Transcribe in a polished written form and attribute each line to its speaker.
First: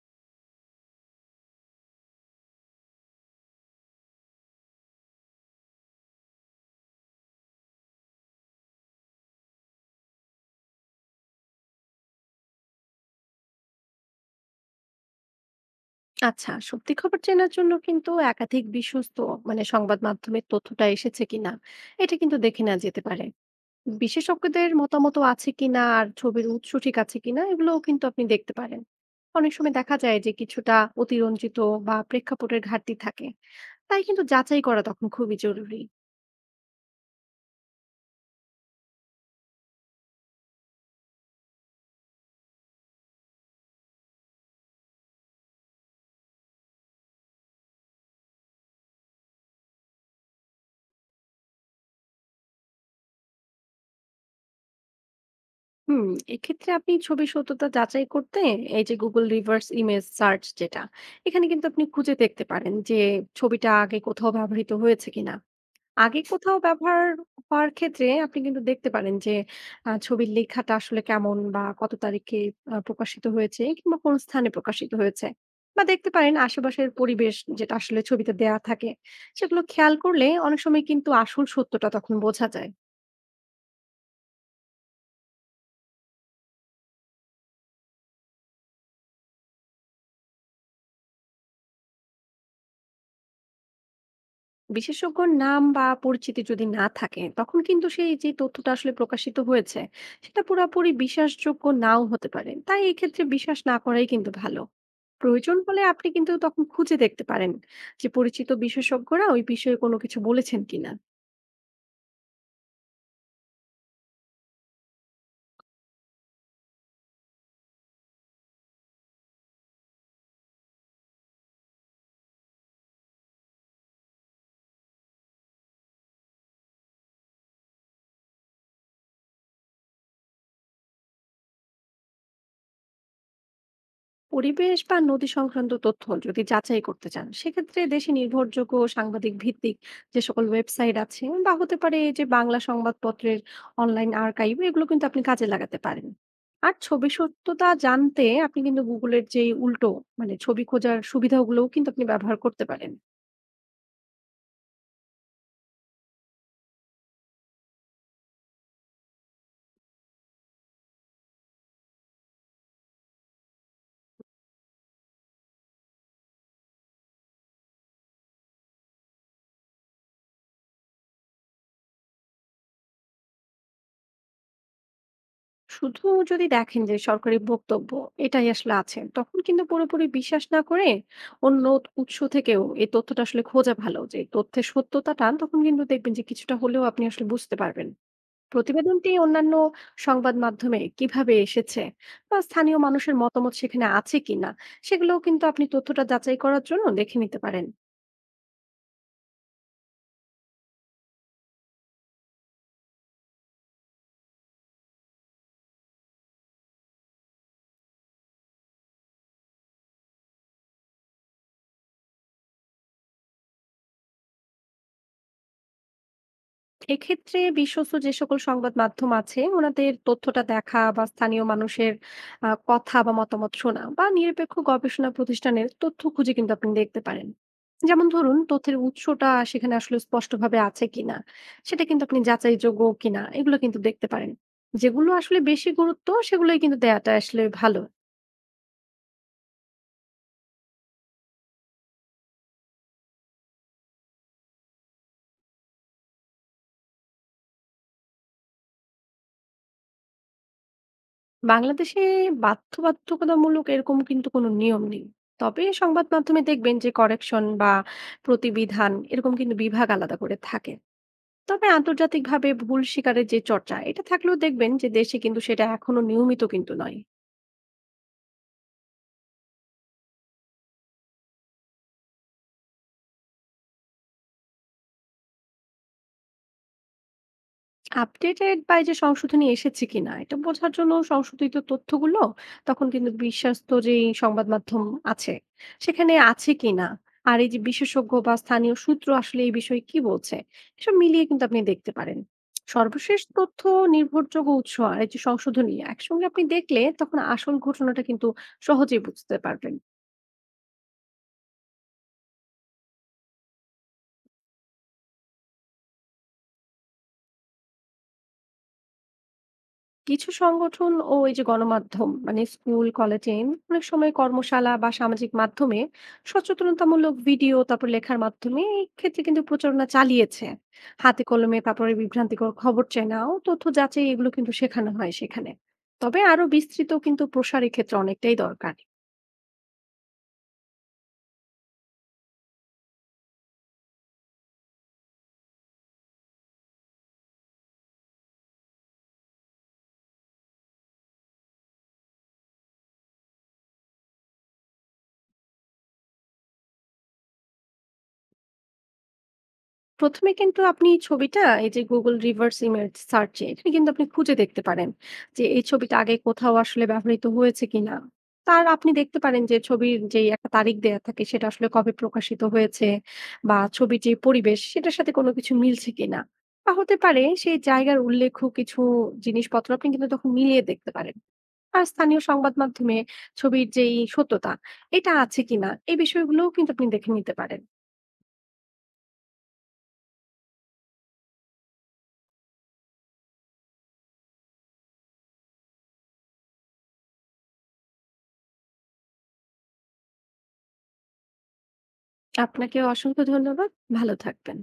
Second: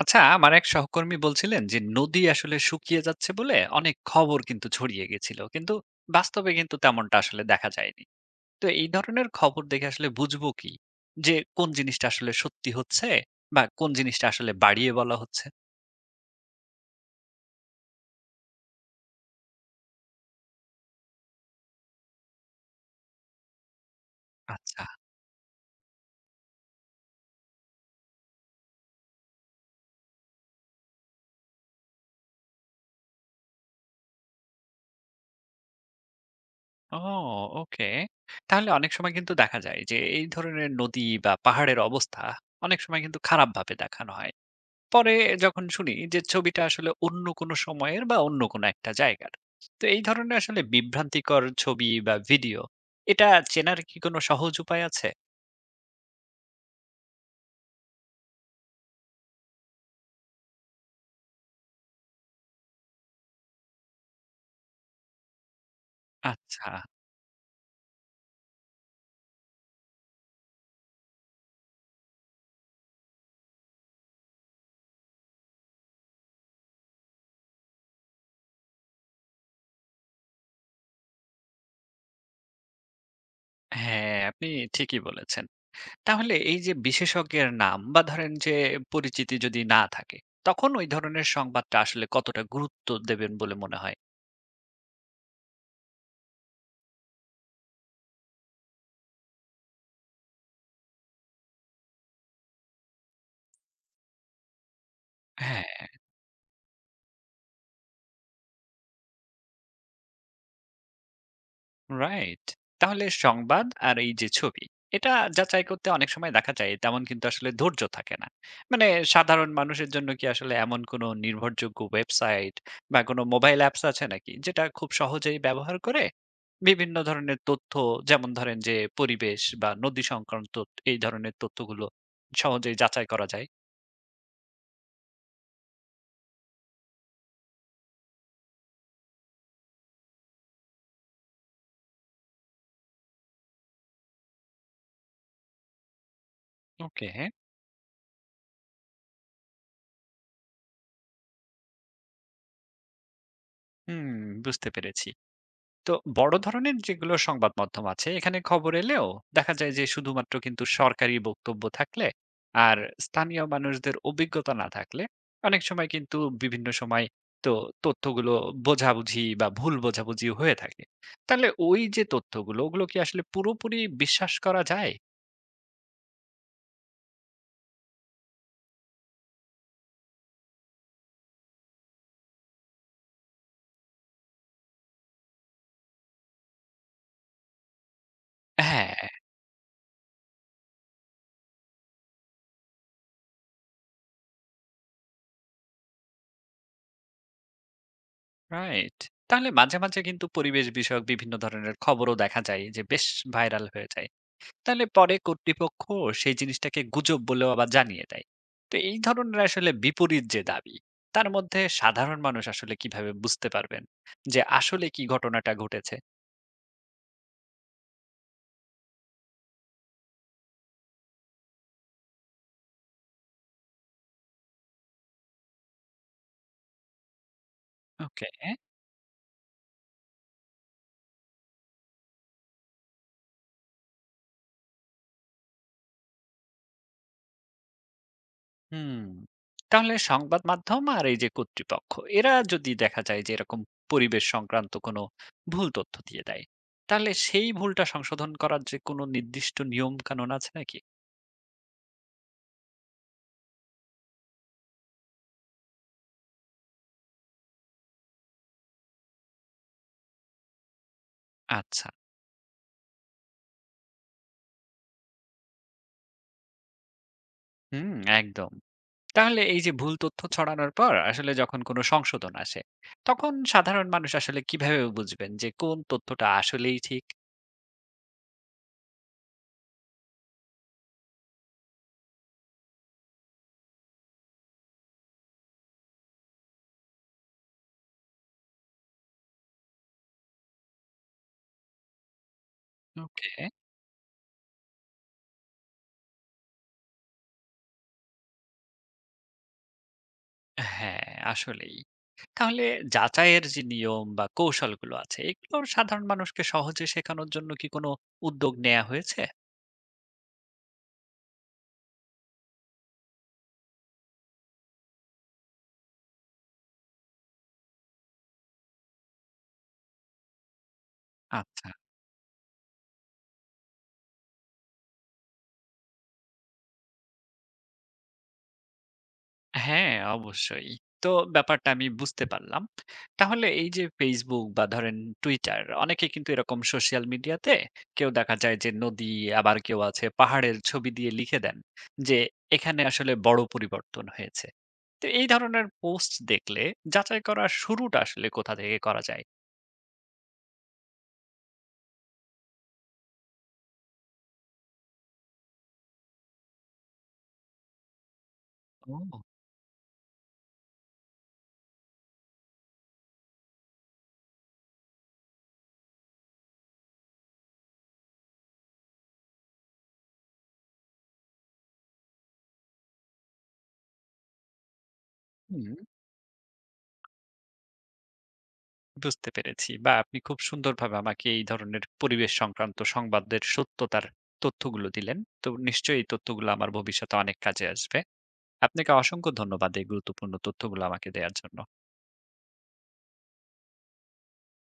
Speaker 1: আচ্ছা, আমার এক সহকর্মী বলছিলেন যে নদী আসলে শুকিয়ে যাচ্ছে বলে অনেক খবর কিন্তু ছড়িয়ে গেছিল, কিন্তু বাস্তবে কিন্তু তেমনটা আসলে দেখা যায়নি। তো এই ধরনের খবর দেখে আসলে বুঝবো কি যে কোন জিনিসটা আসলে সত্যি হচ্ছে, বা কোন জিনিসটা আসলে বাড়িয়ে বলা হচ্ছে?
Speaker 2: আচ্ছা, সত্যি খবর চেনার জন্য কিন্তু একাধিক বিশ্বস্ত মানে সংবাদ মাধ্যমের তথ্যটা এসেছে কিনা এটা কিন্তু দেখে নেওয়া যেতে পারে। বিশেষজ্ঞদের
Speaker 1: আচ্ছা।
Speaker 2: মতামতও আছে কিনা আর ছবির উৎস ঠিক আছে কিনা এগুলোও কিন্তু আপনি দেখতে পারেন। অনেক সময় দেখা যায় যে কিছুটা অতিরঞ্জিত বা প্রেক্ষাপটের ঘাটতি থাকে। তাই কিন্তু যাচাই করা তখন খুবই জরুরি।
Speaker 1: ও, ওকে। তাহলে অনেক সময় কিন্তু দেখা যায় যে এই ধরনের নদী বা পাহাড়ের অবস্থা অনেক সময় কিন্তু খারাপভাবে দেখানো হয়, পরে যখন শুনি যে ছবিটা আসলে অন্য কোনো সময়ের বা অন্য কোনো একটা জায়গার। তো এই ধরনের আসলে বিভ্রান্তিকর ছবি বা ভিডিও, এটা চেনার কি কোনো সহজ উপায় আছে?
Speaker 2: হুম, এক্ষেত্রে আপনি ছবির সত্যতা যাচাই করতে এই যে Google reverse image search যেটা, এখানে কিন্তু আপনি খুঁজে দেখতে পারেন যে ছবিটা আগে কোথাও ব্যবহৃত হয়েছে কিনা। আগে কোথাও
Speaker 1: আচ্ছা।
Speaker 2: ব্যবহার হওয়ার ক্ষেত্রে আপনি কিন্তু দেখতে পারেন যে ছবির লেখাটা আসলে কেমন বা কত তারিখে প্রকাশিত হয়েছে কিংবা কোন স্থানে প্রকাশিত হয়েছে। বা দেখতে পারেন আশেপাশের পরিবেশ যেটা আসলে ছবিতে দেয়া থাকে, সেগুলো খেয়াল করলে অনেক সময় কিন্তু আসল সত্যটা তখন বোঝা যায়।
Speaker 1: হ্যাঁ, আপনি ঠিকই বলেছেন। তাহলে এই যে বিশেষজ্ঞের নাম বা ধরেন যে পরিচিতি যদি না থাকে, তখন ওই ধরনের সংবাদটা আসলে কতটা গুরুত্ব দেবেন বলে মনে হয়?
Speaker 2: বিশেষজ্ঞর নাম বা পরিচিতি যদি না থাকে তখন কিন্তু সেই যে তথ্যটা আসলে প্রকাশিত হয়েছে সেটা পুরোপুরি বিশ্বাসযোগ্য নাও হতে পারে তাই এক্ষেত্রে বিশ্বাস না করাই কিন্তু ভালো। প্রয়োজন হলে
Speaker 1: হ্যাঁ।
Speaker 2: আপনি কিন্তু তখন খুঁজে দেখতে পারেন যে পরিচিত বিশেষজ্ঞরা ওই বিষয়ে কোনো কিছু বলেছেন কিনা।
Speaker 1: রাইট। তাহলে সংবাদ আর এই যে ছবি, এটা যাচাই করতে অনেক সময় দেখা যায় তেমন কিন্তু আসলে ধৈর্য থাকে না। মানে সাধারণ মানুষের জন্য কি আসলে এমন কোনো নির্ভরযোগ্য ওয়েবসাইট বা কোনো মোবাইল অ্যাপস আছে নাকি, যেটা খুব সহজেই ব্যবহার করে বিভিন্ন ধরনের তথ্য, যেমন ধরেন যে পরিবেশ বা নদী সংক্রান্ত এই ধরনের তথ্যগুলো সহজেই যাচাই করা যায়?
Speaker 2: পরিবেশ বা নদী সংক্রান্ত তথ্য যদি যাচাই করতে চান সেক্ষেত্রে দেশে নির্ভরযোগ্য সাংবাদিক ভিত্তিক যে সকল ওয়েবসাইট আছে বা হতে পারে যে বাংলা সংবাদপত্রের অনলাইন আর্কাইভ এগুলো কিন্তু আপনি কাজে লাগাতে পারেন। আর ছবি
Speaker 1: ওকে।
Speaker 2: সত্যতা জানতে আপনি কিন্তু গুগলের যে উল্টো মানে ছবি খোঁজার সুবিধাগুলোও কিন্তু আপনি ব্যবহার করতে পারেন।
Speaker 1: হুম, বুঝতে পেরেছি। তো বড় ধরনের যেগুলো সংবাদ মাধ্যম আছে এখানে খবর এলেও দেখা যায় যে শুধুমাত্র কিন্তু সরকারি বক্তব্য থাকলে, আর স্থানীয় মানুষদের অভিজ্ঞতা না থাকলে, অনেক সময় কিন্তু বিভিন্ন সময়, তো তথ্যগুলো বোঝাবুঝি বা ভুল বোঝাবুঝি হয়ে থাকে। তাহলে ওই যে তথ্যগুলো, ওগুলো কি আসলে পুরোপুরি বিশ্বাস করা যায়?
Speaker 2: শুধু যদি দেখেন যে সরকারি বক্তব্য এটাই আসলে আছে তখন কিন্তু পুরোপুরি বিশ্বাস না করে অন্য উৎস থেকেও এই তথ্যটা আসলে খোঁজা ভালো, যে তথ্যের সত্যতাটা তখন কিন্তু দেখবেন যে কিছুটা হলেও আপনি আসলে বুঝতে পারবেন।
Speaker 1: হ্যাঁ।
Speaker 2: প্রতিবেদনটি অন্যান্য সংবাদ মাধ্যমে কিভাবে এসেছে বা স্থানীয় মানুষের মতামত সেখানে আছে কিনা সেগুলোও কিন্তু আপনি তথ্যটা যাচাই করার জন্য দেখে নিতে পারেন।
Speaker 1: রাইট। তাহলে মাঝে মাঝে কিন্তু পরিবেশ বিষয়ক বিভিন্ন ধরনের খবরও দেখা যায় যে বেশ ভাইরাল হয়ে যায়। তাহলে পরে কর্তৃপক্ষ সেই জিনিসটাকে গুজব বলেও আবার জানিয়ে দেয়। তো এই ধরনের আসলে বিপরীত যে দাবি, তার মধ্যে সাধারণ মানুষ আসলে কিভাবে বুঝতে পারবেন যে আসলে কি ঘটনাটা ঘটেছে?
Speaker 2: এক্ষেত্রে বিশ্বস্ত যে সকল সংবাদ মাধ্যম আছে ওনাদের তথ্যটা দেখা বা স্থানীয় মানুষের কথা বা মতামত শোনা বা নিরপেক্ষ গবেষণা প্রতিষ্ঠানের তথ্য খুঁজে কিন্তু আপনি দেখতে পারেন। যেমন
Speaker 1: ওকে।
Speaker 2: ধরুন তথ্যের উৎসটা সেখানে আসলে স্পষ্টভাবে আছে কিনা, সেটা কিন্তু আপনি যাচাইযোগ্য কিনা এগুলো কিন্তু দেখতে পারেন। যেগুলো আসলে বেশি গুরুত্ব সেগুলোই কিন্তু দেয়াটা আসলে ভালো।
Speaker 1: হুম। তাহলে সংবাদ মাধ্যম আর এই যে কর্তৃপক্ষ, এরা যদি দেখা যায় যে এরকম পরিবেশ সংক্রান্ত কোনো ভুল তথ্য দিয়ে দেয়, তাহলে সেই ভুলটা সংশোধন করার যে কোনো নির্দিষ্ট নিয়ম কানুন আছে নাকি?
Speaker 2: বাংলাদেশে বাধ্যবাধকতামূলক এরকম কিন্তু কোনো নিয়ম নেই। তবে সংবাদ মাধ্যমে দেখবেন যে করেকশন বা প্রতিবিধান এরকম কিন্তু বিভাগ আলাদা করে থাকে। তবে
Speaker 1: আচ্ছা।
Speaker 2: আন্তর্জাতিকভাবে ভুল স্বীকারের যে চর্চা এটা থাকলেও দেখবেন যে দেশে কিন্তু সেটা এখনো নিয়মিত কিন্তু নয়।
Speaker 1: হুম। একদম। তাহলে এই যে ভুল তথ্য ছড়ানোর পর আসলে যখন কোনো সংশোধন আসে, তখন সাধারণ মানুষ আসলে কিভাবে বুঝবেন যে কোন তথ্যটা আসলেই ঠিক?
Speaker 2: আপডেটেড বা এই যে সংশোধনী এসেছে কিনা এটা বোঝার জন্য সংশোধিত তথ্যগুলো তখন কিন্তু বিশ্বস্ত যে সংবাদ মাধ্যম আছে সেখানে আছে কিনা আর এই যে বিশেষজ্ঞ বা স্থানীয় সূত্র আসলে এই বিষয়ে কি বলছে এসব মিলিয়ে কিন্তু আপনি দেখতে পারেন। সর্বশেষ
Speaker 1: ওকে।
Speaker 2: তথ্য, নির্ভরযোগ্য উৎস আর এই যে সংশোধনী একসঙ্গে আপনি দেখলে তখন আসল ঘটনাটা কিন্তু সহজেই বুঝতে পারবেন।
Speaker 1: হ্যাঁ, আসলেই। তাহলে যাচাইয়ের যে নিয়ম বা কৌশলগুলো আছে, এগুলো সাধারণ মানুষকে সহজে শেখানোর জন্য কি কোনো উদ্যোগ নেওয়া হয়েছে?
Speaker 2: কিছু সংগঠন ও এই যে গণমাধ্যম মানে স্কুল কলেজ চেইন অনেক সময় কর্মশালা বা সামাজিক মাধ্যমে সচেতনতামূলক ভিডিও তারপর লেখার মাধ্যমে এই ক্ষেত্রে কিন্তু প্রচারণা চালিয়েছে। হাতে কলমে
Speaker 1: আচ্ছা।
Speaker 2: তারপরে বিভ্রান্তিকর খবর চেনাও তথ্য যাচাই এগুলো কিন্তু শেখানো হয় সেখানে। তবে আরো বিস্তৃত কিন্তু প্রসার এক্ষেত্রে অনেকটাই দরকার।
Speaker 1: হ্যাঁ, অবশ্যই। তো ব্যাপারটা আমি বুঝতে পারলাম। তাহলে এই যে Facebook বা ধরেন Twitter, অনেকে কিন্তু এরকম সোশ্যাল মিডিয়াতে, কেউ দেখা যায় যে নদী, আবার কেউ আছে পাহাড়ের ছবি দিয়ে লিখে দেন যে এখানে আসলে বড় পরিবর্তন হয়েছে। তো এই ধরনের পোস্ট দেখলে যাচাই করার শুরুটা আসলে কোথা থেকে করা যায়?
Speaker 2: প্রথমে কিন্তু আপনি এই ছবিটা এই যে Google reverse image search এ এখানে কিন্তু আপনি খুঁজে দেখতে পারেন যে এই ছবিটা আগে কোথাও আসলে ব্যবহৃত হয়েছে কিনা। তার আপনি দেখতে
Speaker 1: ও!
Speaker 2: পারেন যে ছবির যেই একটা তারিখ দেয়া থাকে সেটা আসলে কবে প্রকাশিত হয়েছে বা ছবির যে পরিবেশ সেটার সাথে কোনো কিছু মিলছে কিনা। বা হতে পারে সেই জায়গার উল্লেখ্য কিছু জিনিসপত্র আপনি কিন্তু তখন মিলিয়ে দেখতে পারেন। আর স্থানীয় সংবাদ মাধ্যমে ছবির যেই সত্যতা এটা আছে কিনা
Speaker 1: হুম।
Speaker 2: এই বিষয়গুলোও কিন্তু আপনি দেখে নিতে পারেন।
Speaker 1: বুঝতে পেরেছি। বা আপনি খুব সুন্দরভাবে আমাকে এই ধরনের পরিবেশ সংক্রান্ত সংবাদের সত্যতার তথ্যগুলো দিলেন। তো নিশ্চয়ই এই তথ্যগুলো আমার ভবিষ্যতে অনেক কাজে আসবে। আপনাকে অসংখ্য ধন্যবাদ এই গুরুত্বপূর্ণ তথ্যগুলো আমাকে দেয়ার জন্য।
Speaker 2: আপনাকেও অসংখ্য ধন্যবাদ। ভালো থাকবেন।